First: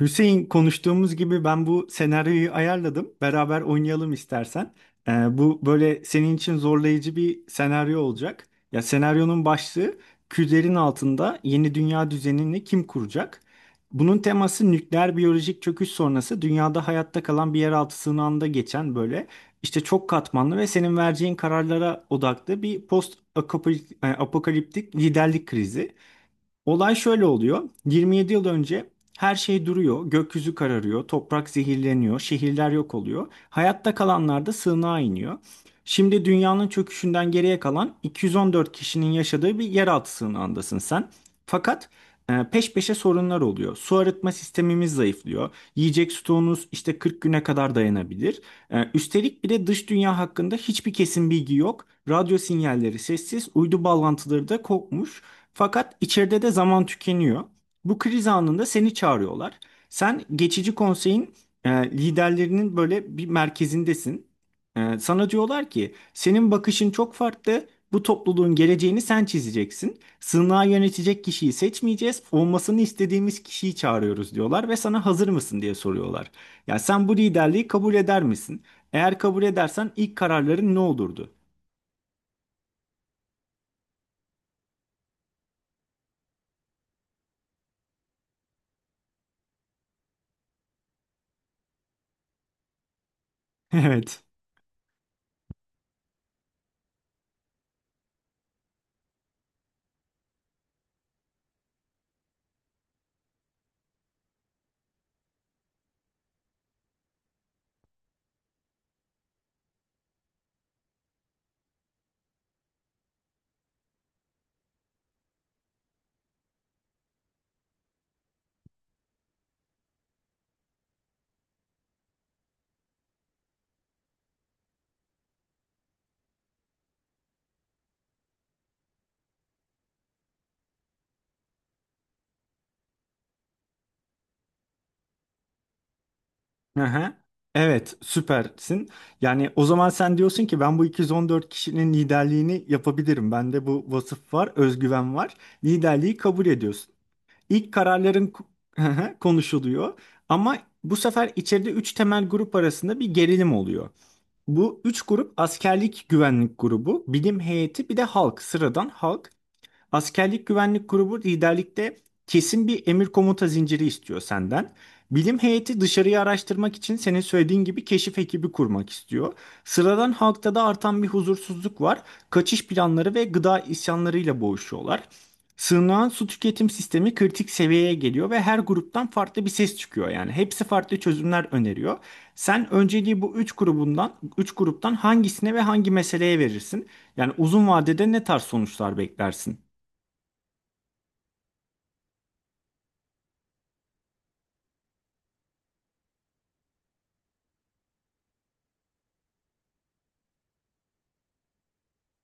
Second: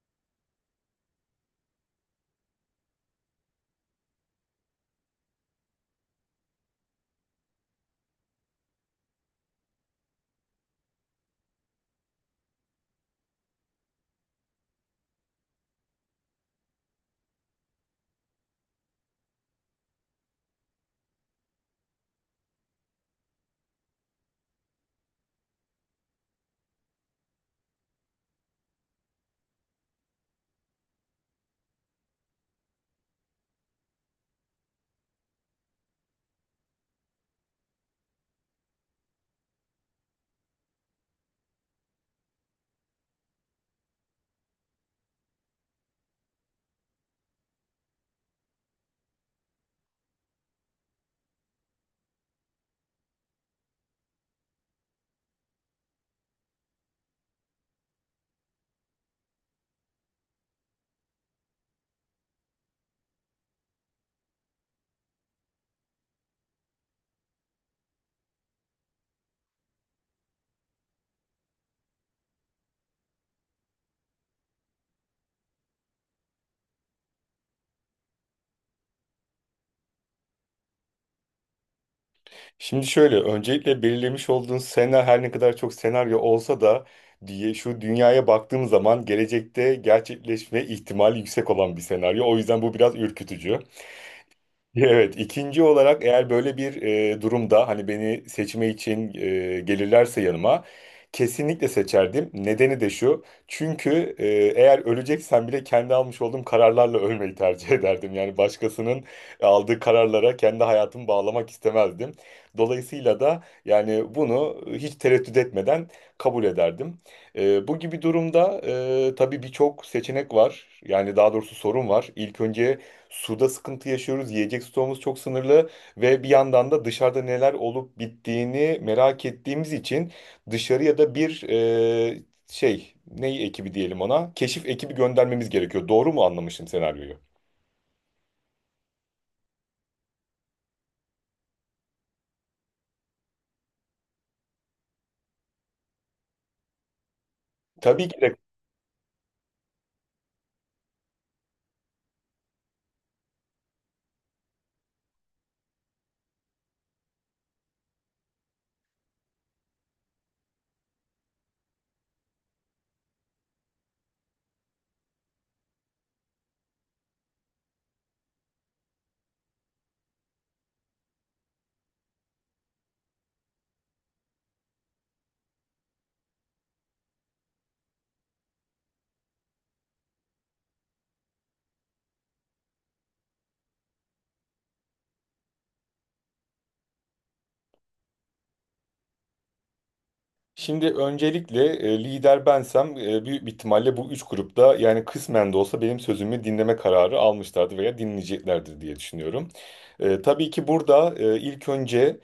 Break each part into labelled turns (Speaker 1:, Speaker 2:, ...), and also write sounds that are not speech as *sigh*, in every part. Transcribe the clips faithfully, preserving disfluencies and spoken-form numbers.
Speaker 1: Hüseyin, konuştuğumuz gibi ben bu senaryoyu ayarladım. Beraber oynayalım istersen. Ee, bu böyle senin için zorlayıcı bir senaryo olacak. Ya senaryonun başlığı külerin altında yeni dünya düzenini kim kuracak? Bunun teması nükleer biyolojik çöküş sonrası dünyada hayatta kalan bir yeraltı sığınağında geçen böyle işte çok katmanlı ve senin vereceğin kararlara odaklı bir post apokaliptik liderlik krizi. Olay şöyle oluyor. yirmi yedi yıl önce her şey duruyor, gökyüzü kararıyor, toprak zehirleniyor, şehirler yok oluyor. Hayatta kalanlar da sığınağa iniyor. Şimdi dünyanın çöküşünden geriye kalan iki yüz on dört kişinin yaşadığı bir yeraltı sığınağındasın sen. Fakat e, peş peşe sorunlar oluyor. Su arıtma sistemimiz zayıflıyor. Yiyecek stoğunuz işte kırk güne kadar dayanabilir. E, Üstelik bir de dış dünya hakkında hiçbir kesin bilgi yok. Radyo sinyalleri sessiz, uydu bağlantıları da kopmuş. Fakat içeride de zaman tükeniyor. Bu kriz anında seni çağırıyorlar. Sen geçici konseyin e, liderlerinin böyle bir merkezindesin. E, sana diyorlar ki senin bakışın çok farklı. Bu topluluğun geleceğini sen çizeceksin. Sığınağı yönetecek kişiyi seçmeyeceğiz. Olmasını istediğimiz kişiyi çağırıyoruz diyorlar ve sana hazır mısın diye soruyorlar. Ya sen bu liderliği kabul eder misin? Eğer kabul edersen ilk kararların ne olurdu?
Speaker 2: Şimdi şöyle, öncelikle belirlemiş olduğun senaryo her ne kadar çok senaryo olsa da diye şu dünyaya baktığım zaman gelecekte gerçekleşme ihtimali yüksek olan bir senaryo. O yüzden bu biraz ürkütücü.
Speaker 1: *laughs* Evet.
Speaker 2: Evet, ikinci olarak eğer böyle bir e, durumda hani beni seçme için e, gelirlerse yanıma kesinlikle seçerdim. Nedeni de şu. Çünkü e, eğer öleceksen bile kendi almış olduğum kararlarla *laughs* ölmeyi tercih ederdim. Yani başkasının aldığı kararlara kendi hayatımı bağlamak istemezdim. Dolayısıyla da yani bunu hiç tereddüt etmeden kabul ederdim. E, bu gibi durumda e, tabii birçok seçenek var. Yani daha doğrusu sorun var. İlk önce suda sıkıntı yaşıyoruz. Yiyecek stoğumuz çok sınırlı ve bir yandan da dışarıda neler olup bittiğini merak ettiğimiz için dışarıya da bir e, şey, ney ekibi diyelim ona, keşif ekibi göndermemiz gerekiyor. Doğru mu anlamışım senaryoyu?
Speaker 1: Aha. Evet, süpersin. Yani o zaman sen diyorsun ki ben bu iki yüz on dört kişinin liderliğini yapabilirim. Bende bu vasıf var, özgüven var. Liderliği kabul ediyorsun. İlk
Speaker 2: Tabii ki
Speaker 1: kararların
Speaker 2: de.
Speaker 1: ku- *laughs* konuşuluyor ama bu sefer içeride üç temel grup arasında bir gerilim oluyor. Bu üç grup askerlik güvenlik grubu, bilim heyeti bir de halk, sıradan halk. Askerlik güvenlik grubu liderlikte kesin bir emir komuta zinciri istiyor senden. Bilim heyeti dışarıyı araştırmak için senin söylediğin gibi keşif ekibi kurmak istiyor. Sıradan halkta da artan bir huzursuzluk var. Kaçış planları ve gıda isyanlarıyla boğuşuyorlar. Sığınağın su tüketim sistemi kritik seviyeye geliyor ve her gruptan farklı bir ses çıkıyor. Yani hepsi farklı çözümler öneriyor. Sen önceliği bu üç grubundan, üç gruptan hangisine ve hangi meseleye verirsin? Yani uzun vadede ne tarz sonuçlar beklersin?
Speaker 2: Şimdi öncelikle e, lider bensem e, büyük bir ihtimalle bu üç grupta yani kısmen de olsa benim sözümü dinleme kararı almışlardı veya dinleyeceklerdir diye düşünüyorum. E, tabii ki burada e, ilk önce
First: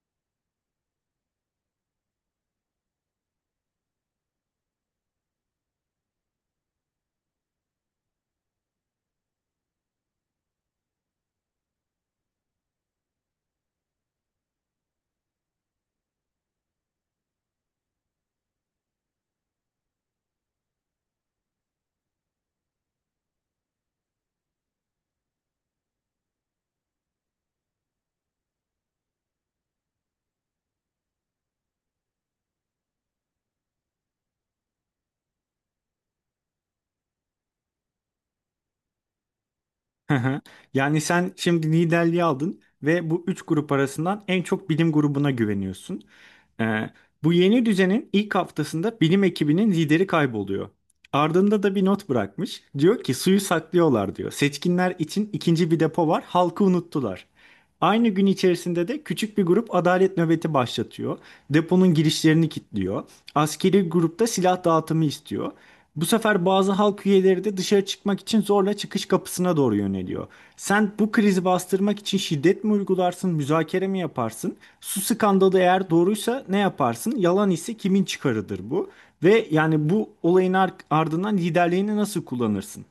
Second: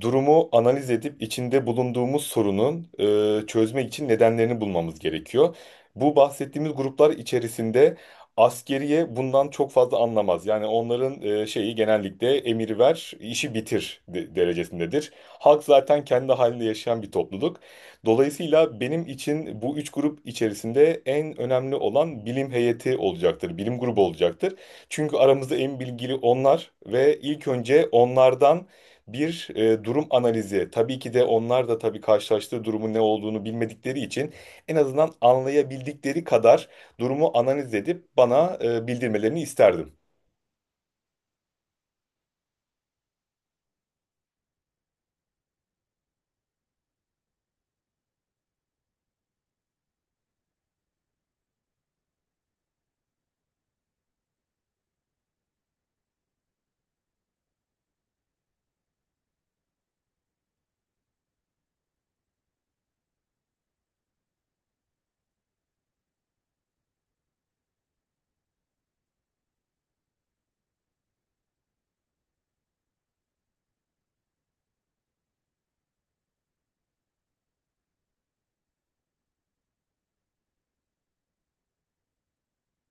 Speaker 2: durumu analiz edip içinde bulunduğumuz sorunun e, çözmek için nedenlerini bulmamız gerekiyor. Bu bahsettiğimiz gruplar içerisinde askeriye bundan çok fazla anlamaz. Yani onların e, şeyi genellikle emir ver, işi bitir de- derecesindedir. Halk zaten kendi halinde yaşayan bir topluluk. Dolayısıyla benim için bu üç grup içerisinde en önemli olan bilim heyeti olacaktır, bilim grubu olacaktır. Çünkü aramızda en bilgili onlar ve ilk önce onlardan bir e, durum analizi. Tabii ki de onlar da tabii karşılaştığı durumun ne olduğunu bilmedikleri için en azından anlayabildikleri kadar durumu analiz edip bana e, bildirmelerini isterdim.
Speaker 1: Hı hı. Yani sen şimdi liderliği aldın ve bu üç grup arasından en çok bilim grubuna güveniyorsun. Ee, bu yeni düzenin ilk haftasında bilim ekibinin lideri kayboluyor. Ardında da bir not bırakmış. Diyor ki suyu saklıyorlar diyor. Seçkinler için ikinci bir depo var. Halkı unuttular. Aynı gün içerisinde de küçük bir grup adalet nöbeti başlatıyor. Deponun girişlerini kilitliyor. Askeri grupta silah dağıtımı istiyor. Bu sefer bazı halk üyeleri de dışarı çıkmak için zorla çıkış kapısına doğru yöneliyor. Sen bu krizi bastırmak için şiddet mi uygularsın, müzakere mi yaparsın? Su skandalı eğer doğruysa ne yaparsın? Yalan ise kimin çıkarıdır bu? Ve yani bu olayın ar- ardından liderliğini nasıl kullanırsın?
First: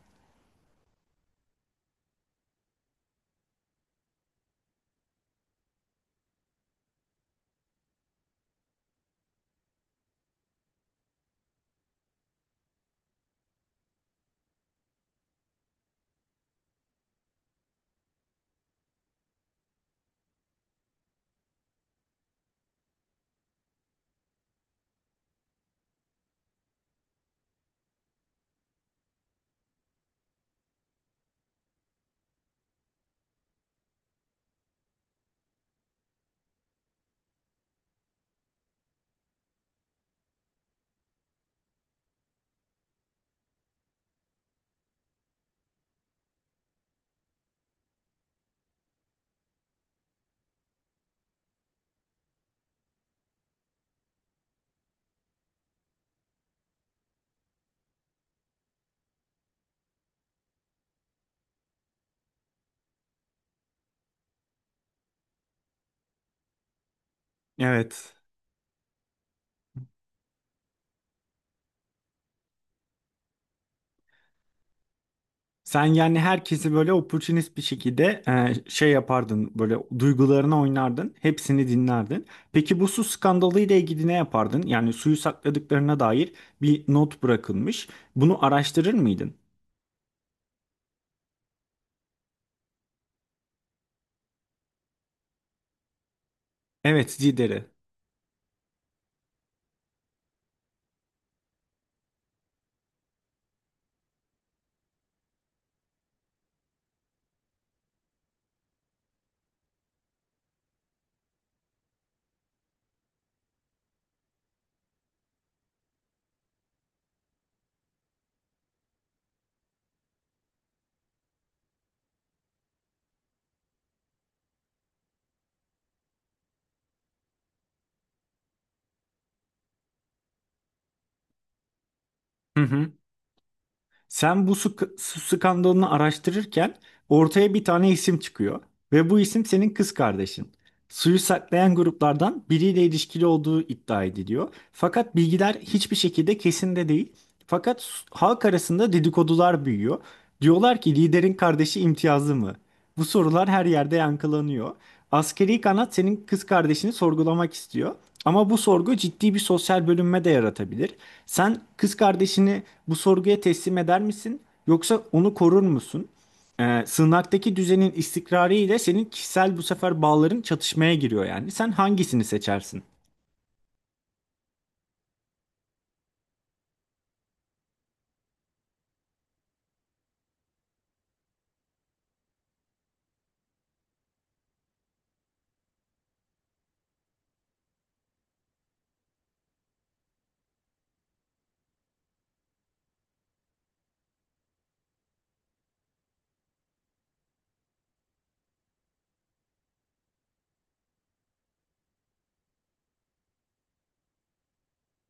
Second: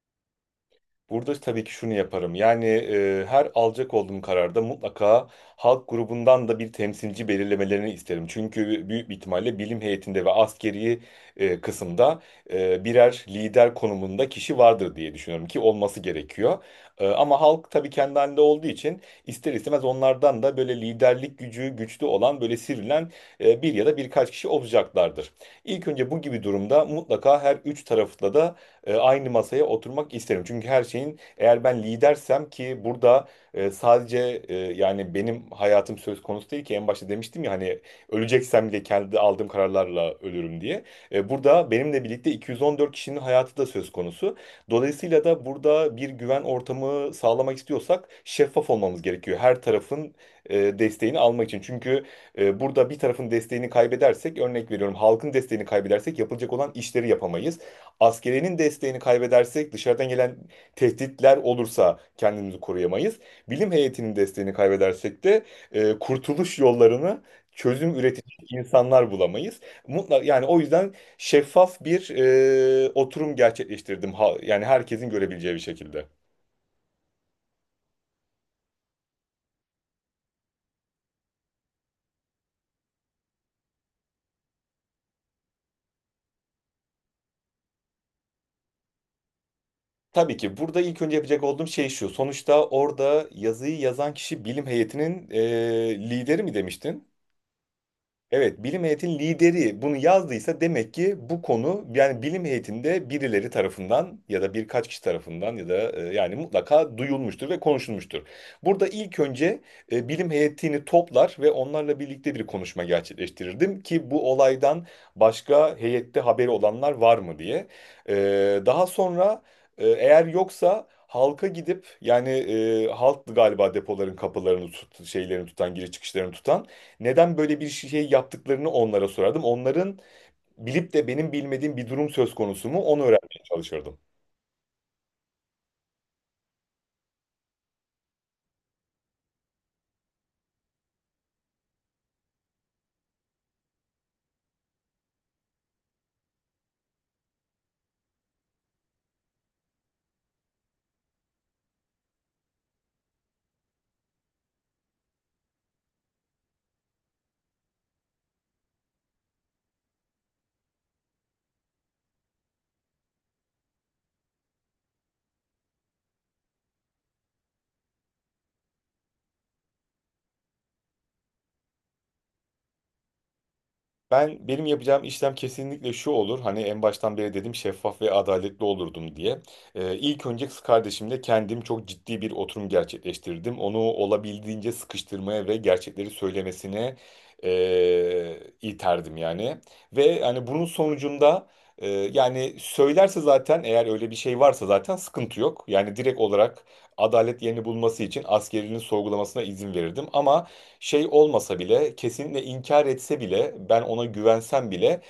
Speaker 2: Burada tabii ki şunu yaparım. Yani e, her alacak olduğum kararda mutlaka halk grubundan da bir temsilci belirlemelerini isterim. Çünkü büyük bir ihtimalle bilim heyetinde ve askeri e, kısımda e, birer lider konumunda kişi vardır diye düşünüyorum ki olması gerekiyor. E, ama halk tabii kendi halinde olduğu için ister istemez onlardan da böyle liderlik gücü güçlü olan böyle sivrilen e, bir ya da birkaç kişi olacaklardır. İlk önce bu gibi durumda mutlaka her üç tarafta da e, aynı masaya oturmak isterim. Çünkü her şeyin eğer ben lidersem ki burada e, sadece e, yani benim hayatım söz konusu değil ki en başta demiştim ya hani öleceksem bile kendi aldığım kararlarla ölürüm diye. E, burada benimle birlikte iki yüz on dört kişinin hayatı da söz konusu. Dolayısıyla da burada bir güven ortamı sağlamak istiyorsak şeffaf olmamız gerekiyor. Her tarafın e, desteğini almak için. Çünkü e, burada bir tarafın desteğini kaybedersek, örnek veriyorum, halkın desteğini kaybedersek yapılacak olan işleri yapamayız. Askerinin desteğini kaybedersek dışarıdan gelen tehditler olursa kendimizi koruyamayız. Bilim heyetinin desteğini kaybedersek de e, kurtuluş yollarını çözüm
Speaker 1: Evet.
Speaker 2: üretecek insanlar bulamayız. Mutlak yani, o yüzden şeffaf bir e, oturum gerçekleştirdim. Ha- yani herkesin görebileceği bir
Speaker 1: Sen
Speaker 2: şekilde.
Speaker 1: yani herkesi böyle opportunist bir şekilde e, şey yapardın, böyle duygularına oynardın, hepsini dinlerdin. Peki bu su skandalı ile ilgili ne yapardın? Yani suyu sakladıklarına dair bir not bırakılmış. Bunu araştırır mıydın?
Speaker 2: Tabii ki burada ilk önce yapacak olduğum şey şu. Sonuçta orada yazıyı yazan kişi bilim heyetinin e, lideri mi demiştin?
Speaker 1: Evet, Zider'i.
Speaker 2: Evet, bilim heyetinin lideri bunu yazdıysa demek ki bu konu yani bilim heyetinde birileri tarafından ya da birkaç kişi tarafından ya da e, yani mutlaka duyulmuştur ve konuşulmuştur. Burada ilk önce e, bilim heyetini toplar ve onlarla birlikte bir konuşma gerçekleştirirdim ki bu olaydan başka heyette haberi olanlar var mı diye. E, Daha sonra e, eğer yoksa halka gidip yani, e, halk galiba depoların kapılarını tut, şeylerini tutan, giriş çıkışlarını tutan, neden böyle bir şey yaptıklarını onlara sorardım. Onların bilip de benim bilmediğim bir durum söz
Speaker 1: Hı
Speaker 2: konusu mu
Speaker 1: hı.
Speaker 2: onu öğrenmeye çalışırdım.
Speaker 1: Sen bu su, su skandalını araştırırken ortaya bir tane isim çıkıyor ve bu isim senin kız kardeşin. Suyu saklayan gruplardan biriyle ilişkili olduğu iddia ediliyor. Fakat bilgiler hiçbir şekilde kesin de değil. Fakat s- halk arasında dedikodular büyüyor. Diyorlar ki liderin kardeşi imtiyazlı mı? Bu sorular her yerde yankılanıyor. Askeri kanat senin kız kardeşini sorgulamak istiyor. Ama bu sorgu ciddi bir sosyal bölünme de yaratabilir. Sen kız kardeşini bu sorguya teslim eder misin? Yoksa onu korur musun? Ee, sığınaktaki düzenin istikrarı ile senin kişisel bu sefer bağların çatışmaya giriyor yani. Sen hangisini seçersin?
Speaker 2: Ben benim yapacağım işlem kesinlikle şu olur. Hani en baştan beri dedim şeffaf ve adaletli olurdum diye. Ee, ilk önce kız kardeşimle kendim çok ciddi bir oturum gerçekleştirdim. Onu olabildiğince sıkıştırmaya ve gerçekleri söylemesine eee iterdim yani. Ve hani bunun sonucunda eee, yani söylerse zaten, eğer öyle bir şey varsa zaten sıkıntı yok. Yani direkt olarak adalet yerini bulması için askerinin sorgulamasına izin verirdim. Ama şey olmasa bile, kesinlikle inkar etse bile, ben ona güvensem bile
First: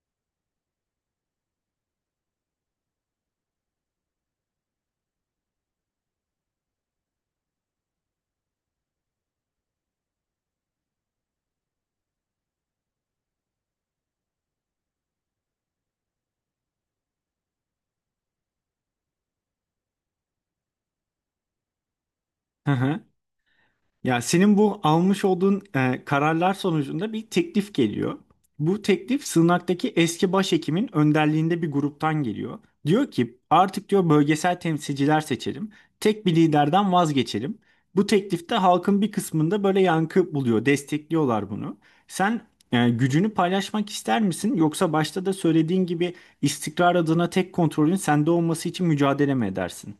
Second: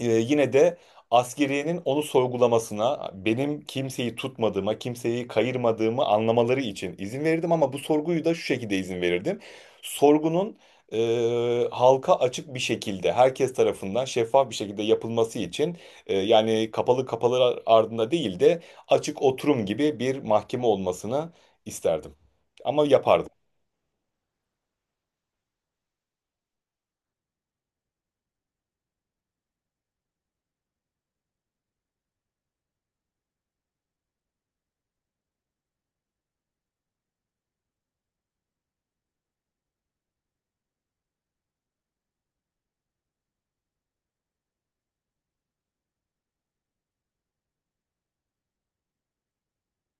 Speaker 2: e, yine de askeriyenin onu sorgulamasına, benim kimseyi tutmadığıma, kimseyi kayırmadığımı anlamaları için izin verirdim, ama bu sorguyu da şu şekilde izin verirdim. Sorgunun e, halka açık bir şekilde, herkes tarafından şeffaf bir şekilde yapılması için, e, yani kapalı kapalı ardında değil de açık oturum gibi bir mahkeme olmasını isterdim. Ama
Speaker 1: *laughs*
Speaker 2: yapardım.
Speaker 1: Ya senin bu almış olduğun e, kararlar sonucunda bir teklif geliyor. Bu teklif Sığınak'taki eski başhekimin önderliğinde bir gruptan geliyor. Diyor ki artık diyor bölgesel temsilciler seçelim. Tek bir liderden vazgeçelim. Bu teklifte halkın bir kısmında böyle yankı buluyor. Destekliyorlar bunu. Sen e, gücünü paylaşmak ister misin? Yoksa başta da söylediğin gibi istikrar adına tek kontrolün sende olması için mücadele mi edersin?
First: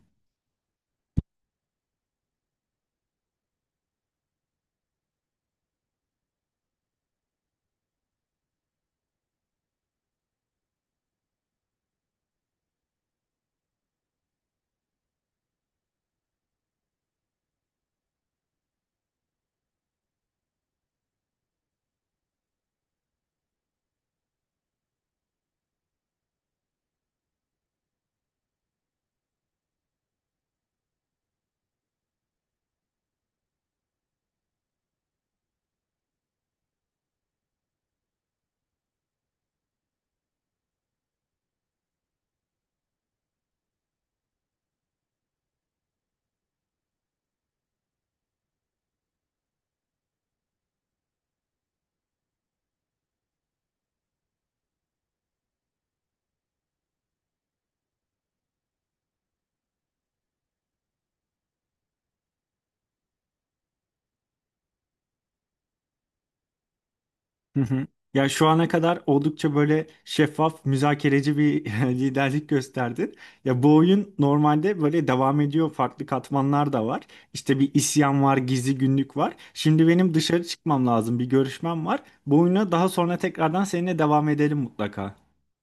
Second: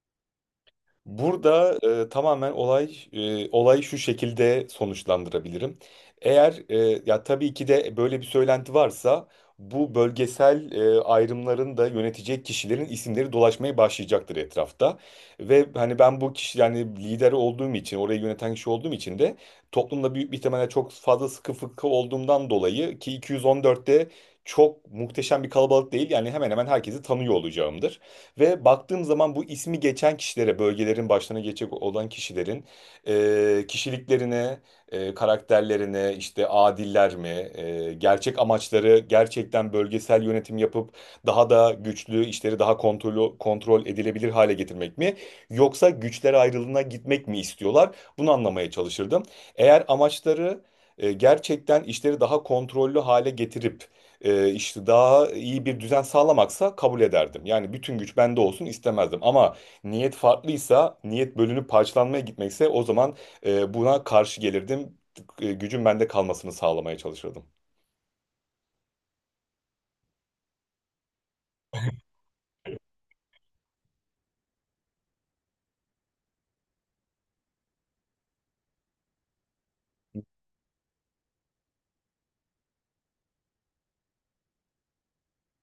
Speaker 2: Burada e, tamamen olay e, olayı şu şekilde sonuçlandırabilirim. Eğer e, ya tabii ki de böyle bir söylenti varsa, bu bölgesel e, ayrımların da yönetecek kişilerin isimleri dolaşmaya başlayacaktır etrafta. Ve hani ben bu kişi, yani lideri olduğum için, orayı yöneten kişi olduğum için de toplumda büyük bir ihtimalle çok fazla sıkı fıkı olduğumdan dolayı ki iki yüz on dörtte çok muhteşem bir kalabalık değil, yani hemen hemen herkesi tanıyor olacağımdır. Ve baktığım zaman bu ismi geçen kişilere, bölgelerin başlarına geçecek olan kişilerin e, kişiliklerine, e, karakterlerine, işte adiller mi, e, gerçek amaçları gerçekten bölgesel yönetim yapıp daha da güçlü, işleri daha kontrol, kontrol edilebilir hale getirmek mi? Yoksa güçler ayrılığına gitmek mi istiyorlar? Bunu anlamaya çalışırdım. Eğer amaçları e, gerçekten işleri daha kontrollü hale getirip e, işte daha iyi bir düzen sağlamaksa kabul ederdim. Yani bütün güç bende olsun istemezdim. Ama niyet farklıysa, niyet bölünüp parçalanmaya gitmekse o zaman e, buna karşı gelirdim. E, Gücün bende kalmasını sağlamaya çalışırdım.
Speaker 1: Hı hı. Ya şu ana kadar oldukça böyle şeffaf, müzakereci bir *laughs* liderlik gösterdin. Ya bu oyun normalde böyle devam ediyor. Farklı katmanlar da var. İşte bir isyan var, gizli günlük var. Şimdi benim dışarı çıkmam lazım. Bir görüşmem var. Bu oyuna daha sonra tekrardan seninle devam edelim mutlaka.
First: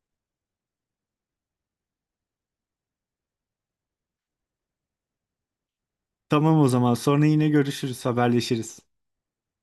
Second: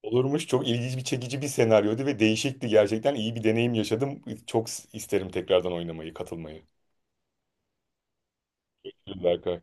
Speaker 2: Olurmuş, çok ilginç bir çekici bir senaryoydu ve değişikti, gerçekten iyi bir deneyim yaşadım. Çok isterim tekrardan oynamayı,
Speaker 1: Tamam,
Speaker 2: katılmayı.
Speaker 1: o zaman. Sonra yine görüşürüz, haberleşiriz.
Speaker 2: Berkay.